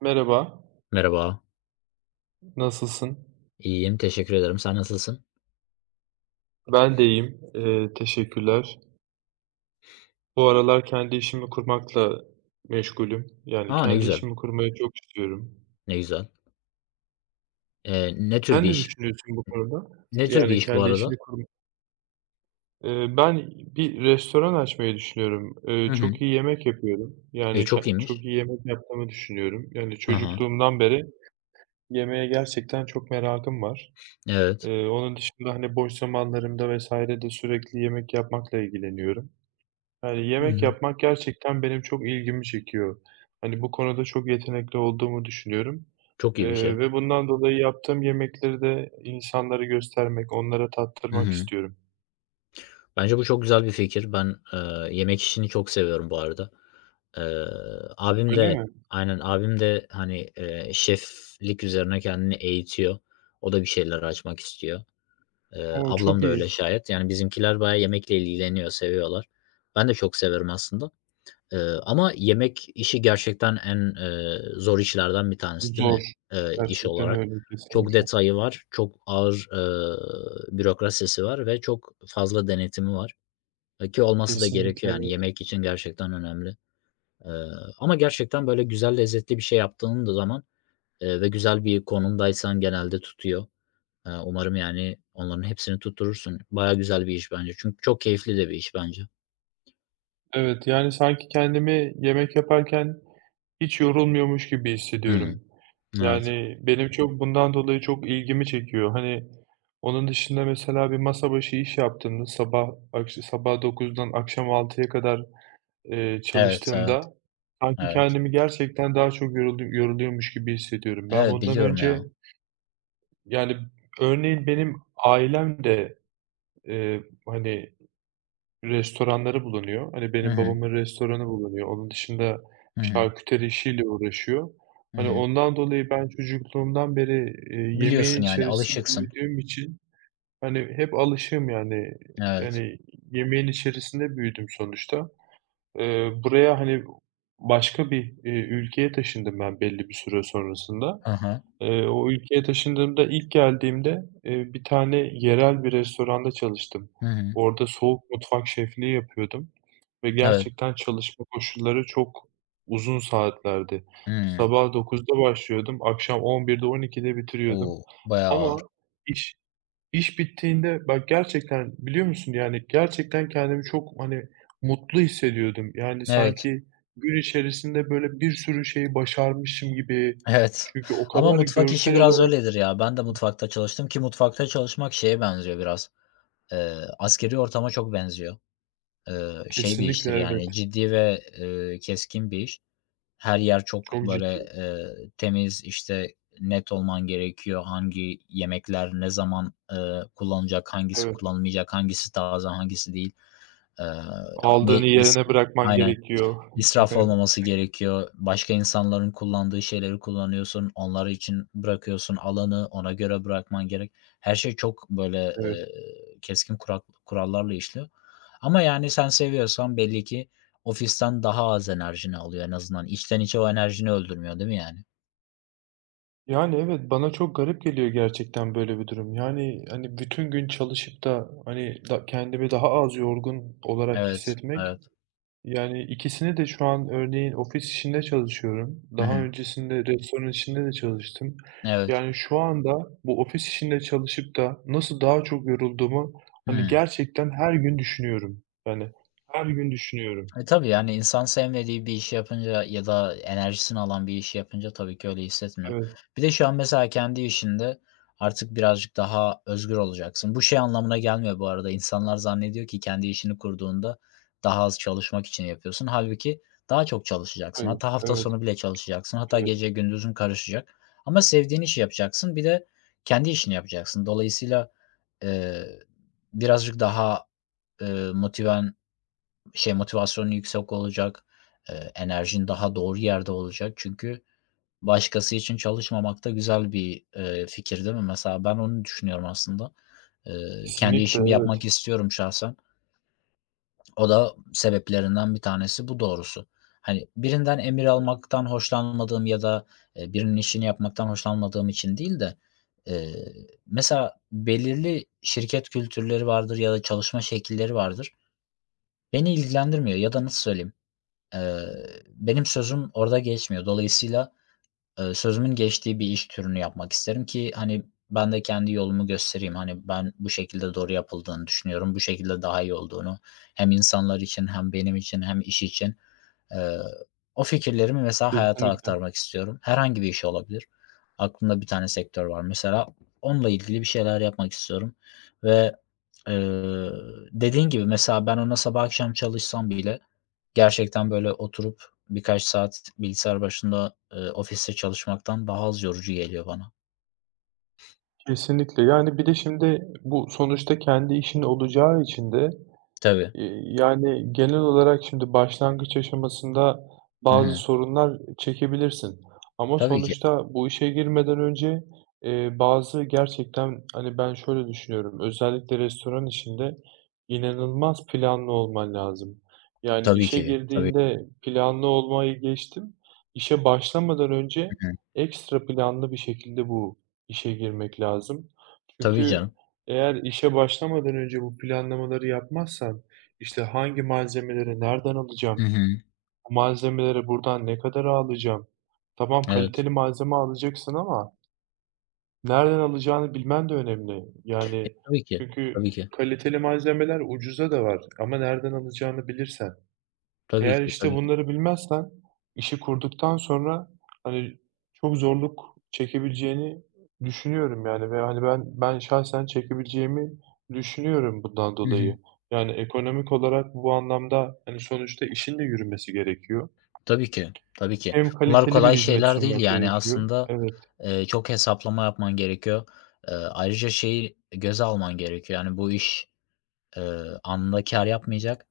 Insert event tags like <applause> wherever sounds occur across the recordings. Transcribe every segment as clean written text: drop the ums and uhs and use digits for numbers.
Merhaba, Merhaba. nasılsın? İyiyim, teşekkür ederim. Sen nasılsın? Ben de iyiyim, teşekkürler. Bu aralar kendi işimi kurmakla meşgulüm. Yani Aa ne kendi güzel, işimi kurmayı çok istiyorum. ne güzel. Ne tür Sen bir ne iş? düşünüyorsun bu konuda? Ne tür bir Yani iş bu kendi arada? işini kurma. Ben bir restoran açmayı düşünüyorum. Hı hı. Çok iyi yemek yapıyorum. Yani E, çok iyiymiş. çok iyi yemek yaptığımı düşünüyorum. Yani Hı. çocukluğumdan beri yemeğe gerçekten çok merakım var. Evet. Onun dışında hani boş zamanlarımda vesaire de sürekli yemek yapmakla ilgileniyorum. Yani, Hı yemek hı. yapmak gerçekten benim çok ilgimi çekiyor. Hani, bu konuda çok yetenekli olduğumu düşünüyorum, Çok iyi bir şey. Ve bundan dolayı yaptığım yemekleri de insanlara göstermek, onlara Hı tattırmak hı. istiyorum. Bence bu çok güzel bir fikir. Ben, yemek işini çok seviyorum bu arada. Eee, abim Öyle de. mi? Aynen, abim de, hani, şeflik üzerine kendini eğitiyor. O da bir şeyler açmak istiyor. Eee, O, ablam çok da öyle iyi. şayet. Yani bizimkiler bayağı yemekle ilgileniyor, seviyorlar. Ben de çok severim aslında. Ama yemek işi gerçekten en, zor işlerden bir tanesi değil Zor. mi, iş Gerçekten olarak? öyle, Çok kesinlikle. detayı var, çok ağır, bürokrasisi var ve çok fazla denetimi var, ki olması da Kesinlikle, gerekiyor yani evet. yemek için gerçekten önemli. Eee, ama gerçekten böyle güzel, lezzetli bir şey yaptığın da zaman, ve güzel bir konumdaysan genelde tutuyor. Umarım yani onların hepsini tutturursun. Bayağı güzel bir iş bence çünkü çok keyifli de bir iş bence. Evet, yani, sanki kendimi yemek yaparken hiç yorulmuyormuş gibi Hımm. hissediyorum. Evet. Yani, benim çok bundan dolayı çok ilgimi çekiyor. Hani, onun dışında mesela bir masa başı iş yaptığımda sabah sabah dokuzdan akşam altıya kadar, Evet, çalıştığımda evet, sanki evet. kendimi gerçekten daha çok yoruluyormuş gibi hissediyorum. Ben Evet, bundan biliyorum önce, ya. yani, örneğin benim ailem de, hani restoranları bulunuyor. Hani, Hı benim hı. babamın restoranı bulunuyor. Onun dışında Hı hı. şarküteri işiyle uğraşıyor. Hı Hani, hı. ondan dolayı ben çocukluğumdan beri, Biliyorsun yemeğin yani, içerisinde alışıksın. büyüdüğüm için, hani, hep alışığım yani. Evet. Yani, yemeğin içerisinde büyüdüm sonuçta. Buraya, hani, başka bir, ülkeye taşındım ben belli bir süre sonrasında. Hı hı. O ülkeye taşındığımda, ilk geldiğimde, bir tane yerel bir restoranda çalıştım. Hı hı. Orada soğuk mutfak şefliği yapıyordum. Ve Evet. gerçekten çalışma koşulları çok uzun saatlerdi. Hımm. Sabah dokuzda başlıyordum, akşam 11'de 12'de bitiriyordum O! Bayağı ağır. ama iş iş bittiğinde bak gerçekten biliyor musun, yani, gerçekten kendimi çok, hani, mutlu hissediyordum. Yani, Evet. <laughs> sanki gün içerisinde böyle bir sürü şeyi başarmışım gibi. Evet. Çünkü o Ama kadar mutfak işi görsel biraz olarak öyledir ya. Ben de mutfakta çalıştım ki mutfakta çalışmak şeye benziyor biraz, askerî ortama çok benziyor. Şey bir kesinlikle iştir yani, evet, ciddi ve, keskin bir iş. Her yer çok çok böyle, ciddi. Temiz, işte, net olman gerekiyor. Hangi yemekler ne zaman, kullanılacak, hangisi Evet. kullanılmayacak, hangisi taze, hangisi değil. Eee, ne Aldığını is yerine bırakman Aynen. gerekiyor. İsraf <laughs> olmaması gerekiyor. Başka insanların kullandığı şeyleri kullanıyorsun. Onlar için bırakıyorsun alanı, ona göre bırakman gerek. Her şey çok böyle, Evet. Keskin kurak kurallarla işliyor. Ama, yani, sen seviyorsan belli ki ofisten daha az enerjini alıyor en azından. İçten içe o enerjini öldürmüyor, değil mi yani? Yani evet, bana çok garip geliyor gerçekten böyle bir durum. Yani hani bütün gün çalışıp da hani da kendimi daha az yorgun olarak Evet, hissetmek. evet. Yani ikisini de şu an örneğin ofis işinde çalışıyorum. Hı Daha hı. öncesinde restoran işinde de çalıştım. Evet. Yani şu anda bu ofis işinde çalışıp da nasıl daha çok yorulduğumu hani Hıı. gerçekten her gün düşünüyorum. Yani her gün düşünüyorum. E, tabii, yani, insan sevmediği bir işi yapınca ya da enerjisini alan bir işi yapınca tabii ki öyle hissetmiyor. Evet, Bir de şu an mesela kendi işinde artık birazcık daha özgür olacaksın. Bu şey anlamına gelmiyor bu arada. İnsanlar zannediyor ki kendi işini kurduğunda daha az çalışmak için yapıyorsun. Halbuki daha çok çalışacaksın. hayır, Hatta hafta evet, sonu bile çalışacaksın. Hatta evet. gece gündüzün karışacak ama sevdiğin işi yapacaksın. Bir de kendi işini yapacaksın. Dolayısıyla, eee, birazcık daha, motiven şey, motivasyonun yüksek olacak, enerjin daha doğru yerde olacak. Çünkü başkası için çalışmamak da güzel bir, fikir değil mi? Mesela ben onu düşünüyorum aslında. Kendi Kesinlikle işimi evet. yapmak istiyorum şahsen. O da sebeplerinden bir tanesi bu doğrusu. Hani, birinden emir almaktan hoşlanmadığım ya da, birinin işini yapmaktan hoşlanmadığım için değil de, eee, mesela belirli şirket kültürleri vardır ya da çalışma şekilleri vardır. Beni ilgilendirmiyor ya da nasıl söyleyeyim? Benim sözüm orada geçmiyor. Dolayısıyla, sözümün geçtiği bir iş türünü yapmak isterim ki, hani, ben de kendi yolumu göstereyim. Hani, ben bu şekilde doğru yapıldığını düşünüyorum, bu şekilde daha iyi olduğunu hem insanlar için hem benim için hem iş için. Eee, o fikirlerimi mesela hayata Kesinlikle. aktarmak istiyorum. Herhangi bir iş olabilir. Aklımda bir tane sektör var mesela. Onunla ilgili bir şeyler yapmak istiyorum ve Eee, dediğin gibi mesela ben ona sabah akşam çalışsam bile gerçekten böyle oturup birkaç saat bilgisayar başında, ofiste çalışmaktan daha az yorucu geliyor bana. Kesinlikle. Yani bir de şimdi bu sonuçta kendi işin olacağı için de, Tabii. Yani, genel olarak şimdi başlangıç aşamasında Hı bazı hı. sorunlar çekebilirsin ama Tabii ki. sonuçta bu işe girmeden önce, bazı gerçekten, hani, ben şöyle düşünüyorum, özellikle restoran işinde inanılmaz planlı olman lazım. Yani, Tabii işe ki. Tabii. girdiğinde planlı olmayı geçtim, İşe başlamadan önce Hı hı. ekstra planlı bir şekilde bu işe girmek lazım. Tabii Çünkü canım. eğer işe başlamadan önce bu planlamaları yapmazsan işte hangi malzemeleri nereden Hı alacağım? hı. Bu malzemeleri buradan ne kadara alacağım? Tamam, Evet. kaliteli malzeme alacaksın ama nereden alacağını bilmen de önemli. Yani Tabii ki. çünkü Tabii ki. kaliteli malzemeler ucuza da var ama nereden alacağını bilirsen. Tabii Eğer ki. işte Tabii ki. bunları bilmezsen işi kurduktan sonra, hani, çok zorluk çekebileceğini düşünüyorum yani ve, hani, ben şahsen çekebileceğimi düşünüyorum bundan Hı hı. dolayı. Yani ekonomik olarak bu anlamda, hani, sonuçta işin de yürümesi gerekiyor. Tabii ki. Tabii ki. Hem Bunlar kaliteli bir kolay hizmet şeyler değil sunmak yani gerekiyor. aslında, Evet, çok hesaplama yapman gerekiyor. Ayrıca şeyi göze alman gerekiyor, yani bu iş anında kâr yapmayacak,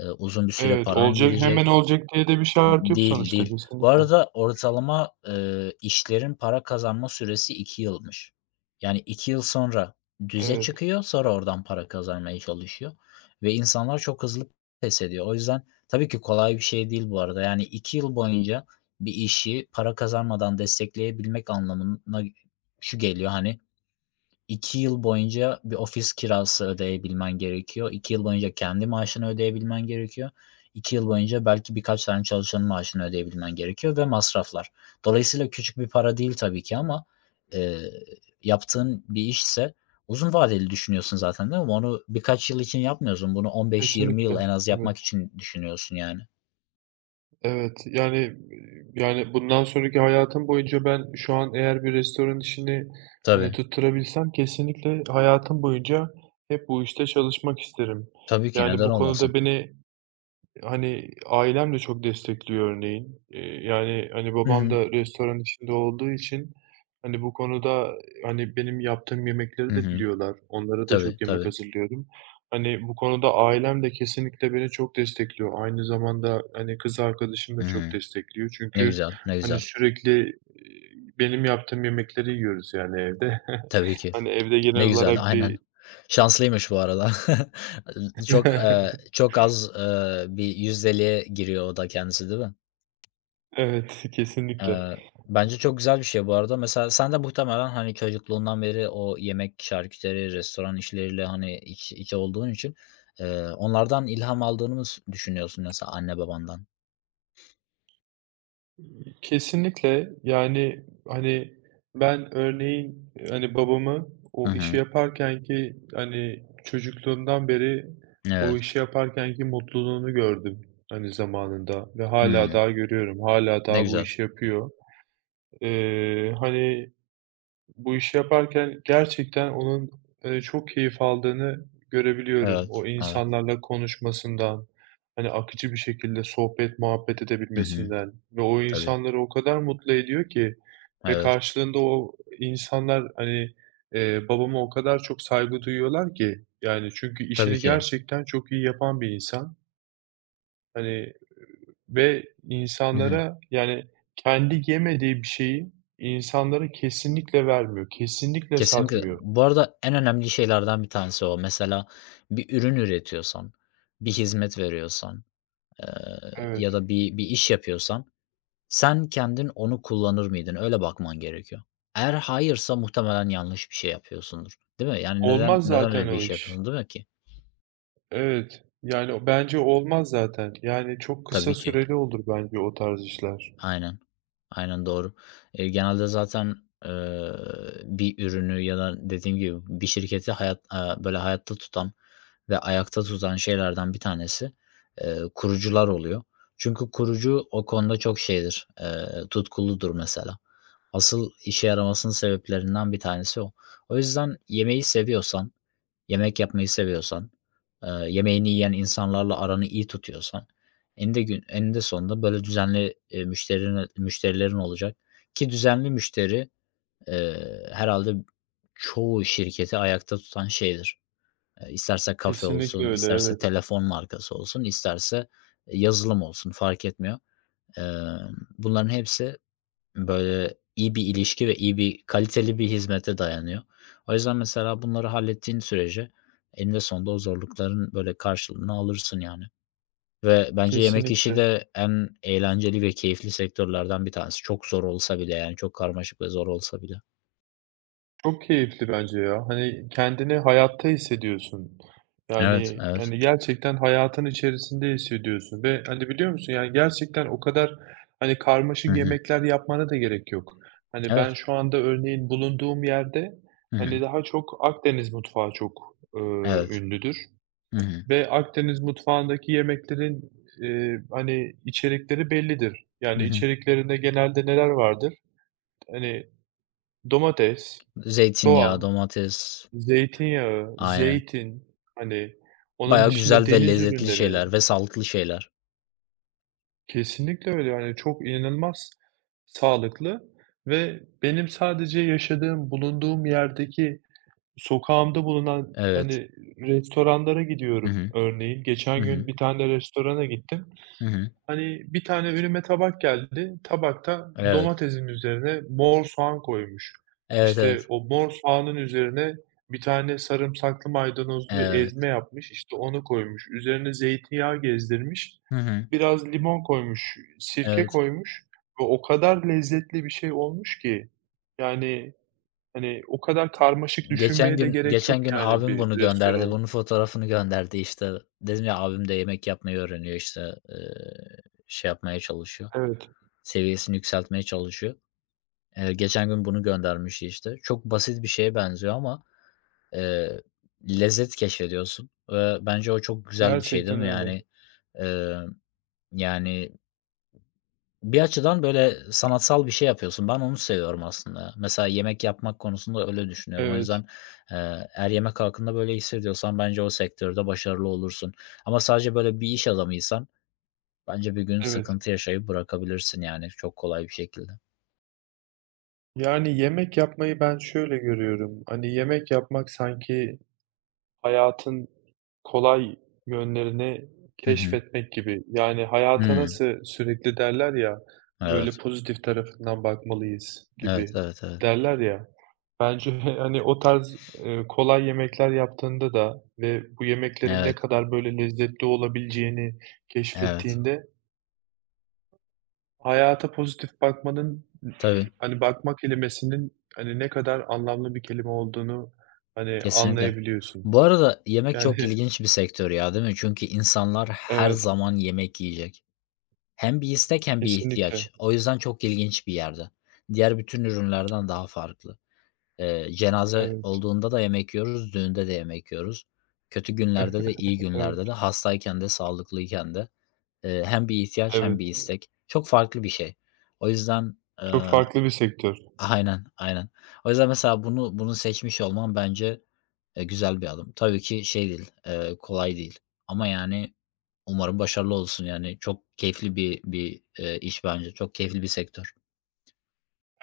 uzun bir süre evet, paran olacak gidecek. hemen olacak diye de bir şart yok Değil, sonuçta değil. Bu kesinlikle. arada ortalama, işlerin para kazanma süresi 2 yılmış. Yani 2 yıl sonra düze Evet, çıkıyor, sonra oradan para kazanmaya çalışıyor ve insanlar çok hızlı pes ediyor. O yüzden tabii ki kolay bir şey değil bu arada. Yani 2 yıl boyunca bir işi para kazanmadan destekleyebilmek anlamına şu geliyor, hani, 2 yıl boyunca bir ofis kirası ödeyebilmen gerekiyor. 2 yıl boyunca kendi maaşını ödeyebilmen gerekiyor. İki yıl boyunca belki birkaç tane çalışanın maaşını ödeyebilmen gerekiyor ve masraflar. Dolayısıyla küçük bir para değil tabii ki ama, eee, yaptığın bir işse uzun vadeli düşünüyorsun zaten, değil mi? Onu birkaç yıl için yapmıyorsun. Bunu 15-20 yıl kesinlikle. en az Evet. yapmak için düşünüyorsun yani. Evet, yani, yani, bundan sonraki hayatım boyunca ben şu an eğer bir restoran işini, hani, Tabii. tutturabilsem kesinlikle hayatım boyunca hep bu işte çalışmak isterim. Tabii ki, Yani, neden bu olmasın? konuda beni hani, ailem de çok destekliyor örneğin. Yani, hani, Hı babam hı. da restoran içinde olduğu için, hani, bu konuda, hani, benim yaptığım yemekleri Hı de hı. biliyorlar. Onlara da Tabii, çok yemek tabii. hazırlıyorum. Hani, bu konuda ailem de kesinlikle beni çok destekliyor. Aynı zamanda, hani, kız arkadaşım Hı da çok hı. destekliyor. Ne Çünkü, güzel, ne hani, güzel. sürekli, eee, benim yaptığım yemekleri yiyoruz yani evde. <laughs> Tabii ki. Hani, evde genel Ne güzel, olarak aynen. bir Şanslıymış bu arada. <laughs> Çok, <laughs> çok az, bir yüzdeliğe giriyor o da kendisi, değil mi? evet, kesinlikle. Eee, bence çok güzel bir şey bu arada. Mesela sen de muhtemelen, hani, çocukluğundan beri o yemek, şarküteri, restoran işleriyle, hani, iç içe olduğun için, onlardan ilham aldığını mı s düşünüyorsun mesela anne babandan? Kesinlikle. Yani, hani, ben örneğin, hani, babamı Hı o işi hı. yaparkenki, hani, çocukluğumdan beri o Evet. işi yaparkenki mutluluğunu gördüm, hani, zamanında ve hala Hı. daha görüyorum. Hala Ne daha bu güzel. işi yapıyor. Hani bu işi yaparken gerçekten onun, çok keyif aldığını görebiliyorum. Evet, O evet. insanlarla konuşmasından, hani, akıcı bir şekilde sohbet muhabbet Hı hı. edebilmesinden ve o Tabii. insanları o kadar mutlu ediyor ki ve Evet. karşılığında o insanlar, hani, babama o kadar çok saygı duyuyorlar ki, yani, çünkü Tabii işini ki. gerçekten çok iyi yapan bir insan. Hani, ve Hı hı. insanlara, yani, kendi yemediği bir şeyi insanlara kesinlikle vermiyor, kesinlikle Kesinlikle. satmıyor. Bu arada en önemli şeylerden bir tanesi o. Mesela bir ürün üretiyorsan, bir hizmet veriyorsan, eee, ya Evet. da bir bir iş yapıyorsan sen kendin onu kullanır mıydın? Öyle bakman gerekiyor. Eğer hayırsa muhtemelen yanlış bir şey yapıyorsundur, değil mi? Yani neden Olmaz neden zaten öyle bir o iş iş. yapıyorsun, değil mi ki? Evet. Yani, o bence olmaz zaten. Yani, çok kısa Tabii ki. süreli olur bence o tarz işler. Aynen. Aynen doğru. Genelde zaten, eee, bir ürünü ya da dediğim gibi bir şirketi böyle hayatta tutan ve ayakta tutan şeylerden bir tanesi, kurucular oluyor. Çünkü kurucu o konuda çok şeydir, tutkuludur mesela. Asıl işe yaramasının sebeplerinden bir tanesi o. O yüzden yemeği seviyorsan yemek yapmayı seviyorsan, yemeğini yiyen insanlarla aranı iyi tutuyorsan eninde sonunda böyle düzenli, müşterilerin olacak ki düzenli müşteri, herhâlde çoğu şirketi ayakta tutan şeydir. İsterse kafe olsun, Kesinlikle öyle, isterse evet. telefon markası olsun, isterse yazılım olsun fark etmiyor. Emm, bunların hepsi böyle iyi bir ilişki ve iyi bir kaliteli bir hizmete dayanıyor. O yüzden mesela bunları hallettiğin sürece eninde sonunda o zorlukların böyle karşılığını alırsın yani. Ve bence yemek işi Kesinlikle. de en eğlenceli ve keyifli sektörlerden bir tanesi. Çok zor olsa bile yani çok karmaşık ve zor olsa bile. Çok keyifli bence ya. Hani kendini hayatta hissediyorsun. Evet, Yani, evet. hani, gerçekten hayatın içerisinde hissediyorsun ve, hani, biliyor musun, yani, gerçekten o kadar, hani, Hı karmaşık hı. yemekler yapmana da gerek yok. Hani, Evet. ben şu anda örneğin bulunduğum yerde, Hı hani, hı. daha çok Akdeniz mutfağı çok, Evet. ünlüdür Hı hı. ve Akdeniz mutfağındaki yemeklerin, hani, içerikleri bellidir. Hı Yani, hı. içeriklerinde genelde neler vardır? Hani, domates, Zeytinyağı, soğan, domates. zeytinyağı, Aynen. zeytin, hani, onun Bayağı dışında güzel ve deniz lezzetli ürünleri, şeyler ve sağlıklı şeyler. kesinlikle öyle, yani, çok inanılmaz sağlıklı ve benim sadece yaşadığım, bulunduğum yerdeki sokağımda bulunan, Evet. hani, restoranlara Hı gidiyorum hı. örneğin. Geçen Hı gün hı. bir tane restorana gittim. Hı hı. Hani, bir tane önüme tabak geldi. Tabakta Evet. domatesin üzerine mor soğan koymuş. Evet, evet. İşte, o mor soğanın üzerine bir tane sarımsaklı maydanozlu bir Evet. ezme yapmış, İşte onu koymuş. Üzerine zeytinyağı gezdirmiş. Hı hı. Biraz limon koymuş, sirke Evet. koymuş ve o kadar lezzetli bir şey olmuş ki, yani, hani, o kadar karmaşık Geçen düşünmeye de gün gerek yok, geçen gün yani, abim bir bunu gönderdi. restoran. Bunun fotoğrafını gönderdi, işte. Dedim ya, abim de yemek yapmayı öğreniyor, işte, şey yapmaya çalışıyor, Evet, seviyesini yükseltmeye çalışıyor. Geçen gün bunu göndermişti, işte. Çok basit bir şeye benziyor ama, eee, lezzet keşfediyorsun ve bence o çok güzel bir şey, değil gerçekten mi? öyle. Yani, eee, yani bir açıdan böyle sanatsal bir şey yapıyorsun. Ben onu seviyorum aslında. Mesela yemek yapmak konusunda öyle düşünüyorum. O Evet, yüzden, eğer yemek hakkında böyle hissediyorsan bence o sektörde başarılı olursun. Ama sadece böyle bir iş adamıysan bence bir gün evet. sıkıntı yaşayıp bırakabilirsin yani çok kolay bir şekilde. Yani yemek yapmayı ben şöyle görüyorum. Hani yemek yapmak sanki hayatın kolay yönlerini Hı hı. keşfetmek gibi. Yani hayata Hıı. nasıl sürekli derler ya, böyle Evet. pozitif tarafından bakmalıyız Evet, gibi evet, evet. derler ya. Bence <laughs> hani o tarz kolay yemekler yaptığında da ve bu yemeklerin ne Evet, kadar böyle lezzetli olabileceğini evet. keşfettiğinde hayata pozitif bakmanın Tabii, hani, bakma kelimesinin, hani, ne kadar anlamlı bir kelime olduğunu, hani, kesinlikle. anlayabiliyorsun. Bu arada yemek çok Yani <laughs> ilginç bir sektör ya, değil mi? Çünkü insanlar her evet, zaman yemek yiyecek. Hem bir istek hem bir kesinlikle. ihtiyaç. O yüzden çok ilginç bir yerde. Diğer bütün ürünlerden daha farklı. Cenaze Evet, olduğunda da yemek yiyoruz, düğünde de yemek yiyoruz. Kötü günlerde de, iyi evet, günlerde de, hastayken de, sağlıklıyken de, hem bir ihtiyaç hem evet. bir istek. Çok farklı bir şey. O yüzden. Çok farklı bir sektör. Aynen, aynen. O yüzden mesela bunu seçmiş olman bence, güzel bir adım. Tabii ki şey değil, kolay değil ama yani umarım başarılı olursun. Yani çok keyifli bir iş bence. Çok keyifli bir sektör.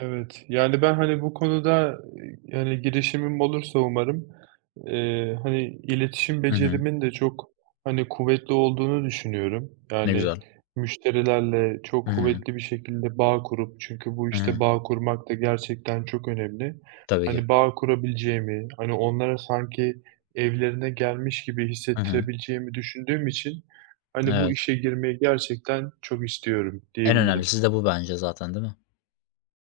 Evet, yani, ben, hani, bu konuda, yani, girişimim olursa umarım, hani, iletişim Hı hı. becerimin de çok, hani, kuvvetli olduğunu düşünüyorum. Ne Yani, güzel. müşterilerle Hı çok hı. kuvvetli bir şekilde bağ kurup çünkü bu Hı işte hı. bağ kurmak da gerçekten çok önemli. Tabii ki. Hani, bağ kurabileceğimi, hani, onlara sanki evlerine gelmiş gibi Hı hı. hissettirebileceğimi düşündüğüm için, hani, bu Evet. işe girmeyi gerçekten çok istiyorum En diyebilirim. önemlisi de bu bence zaten, değil mi?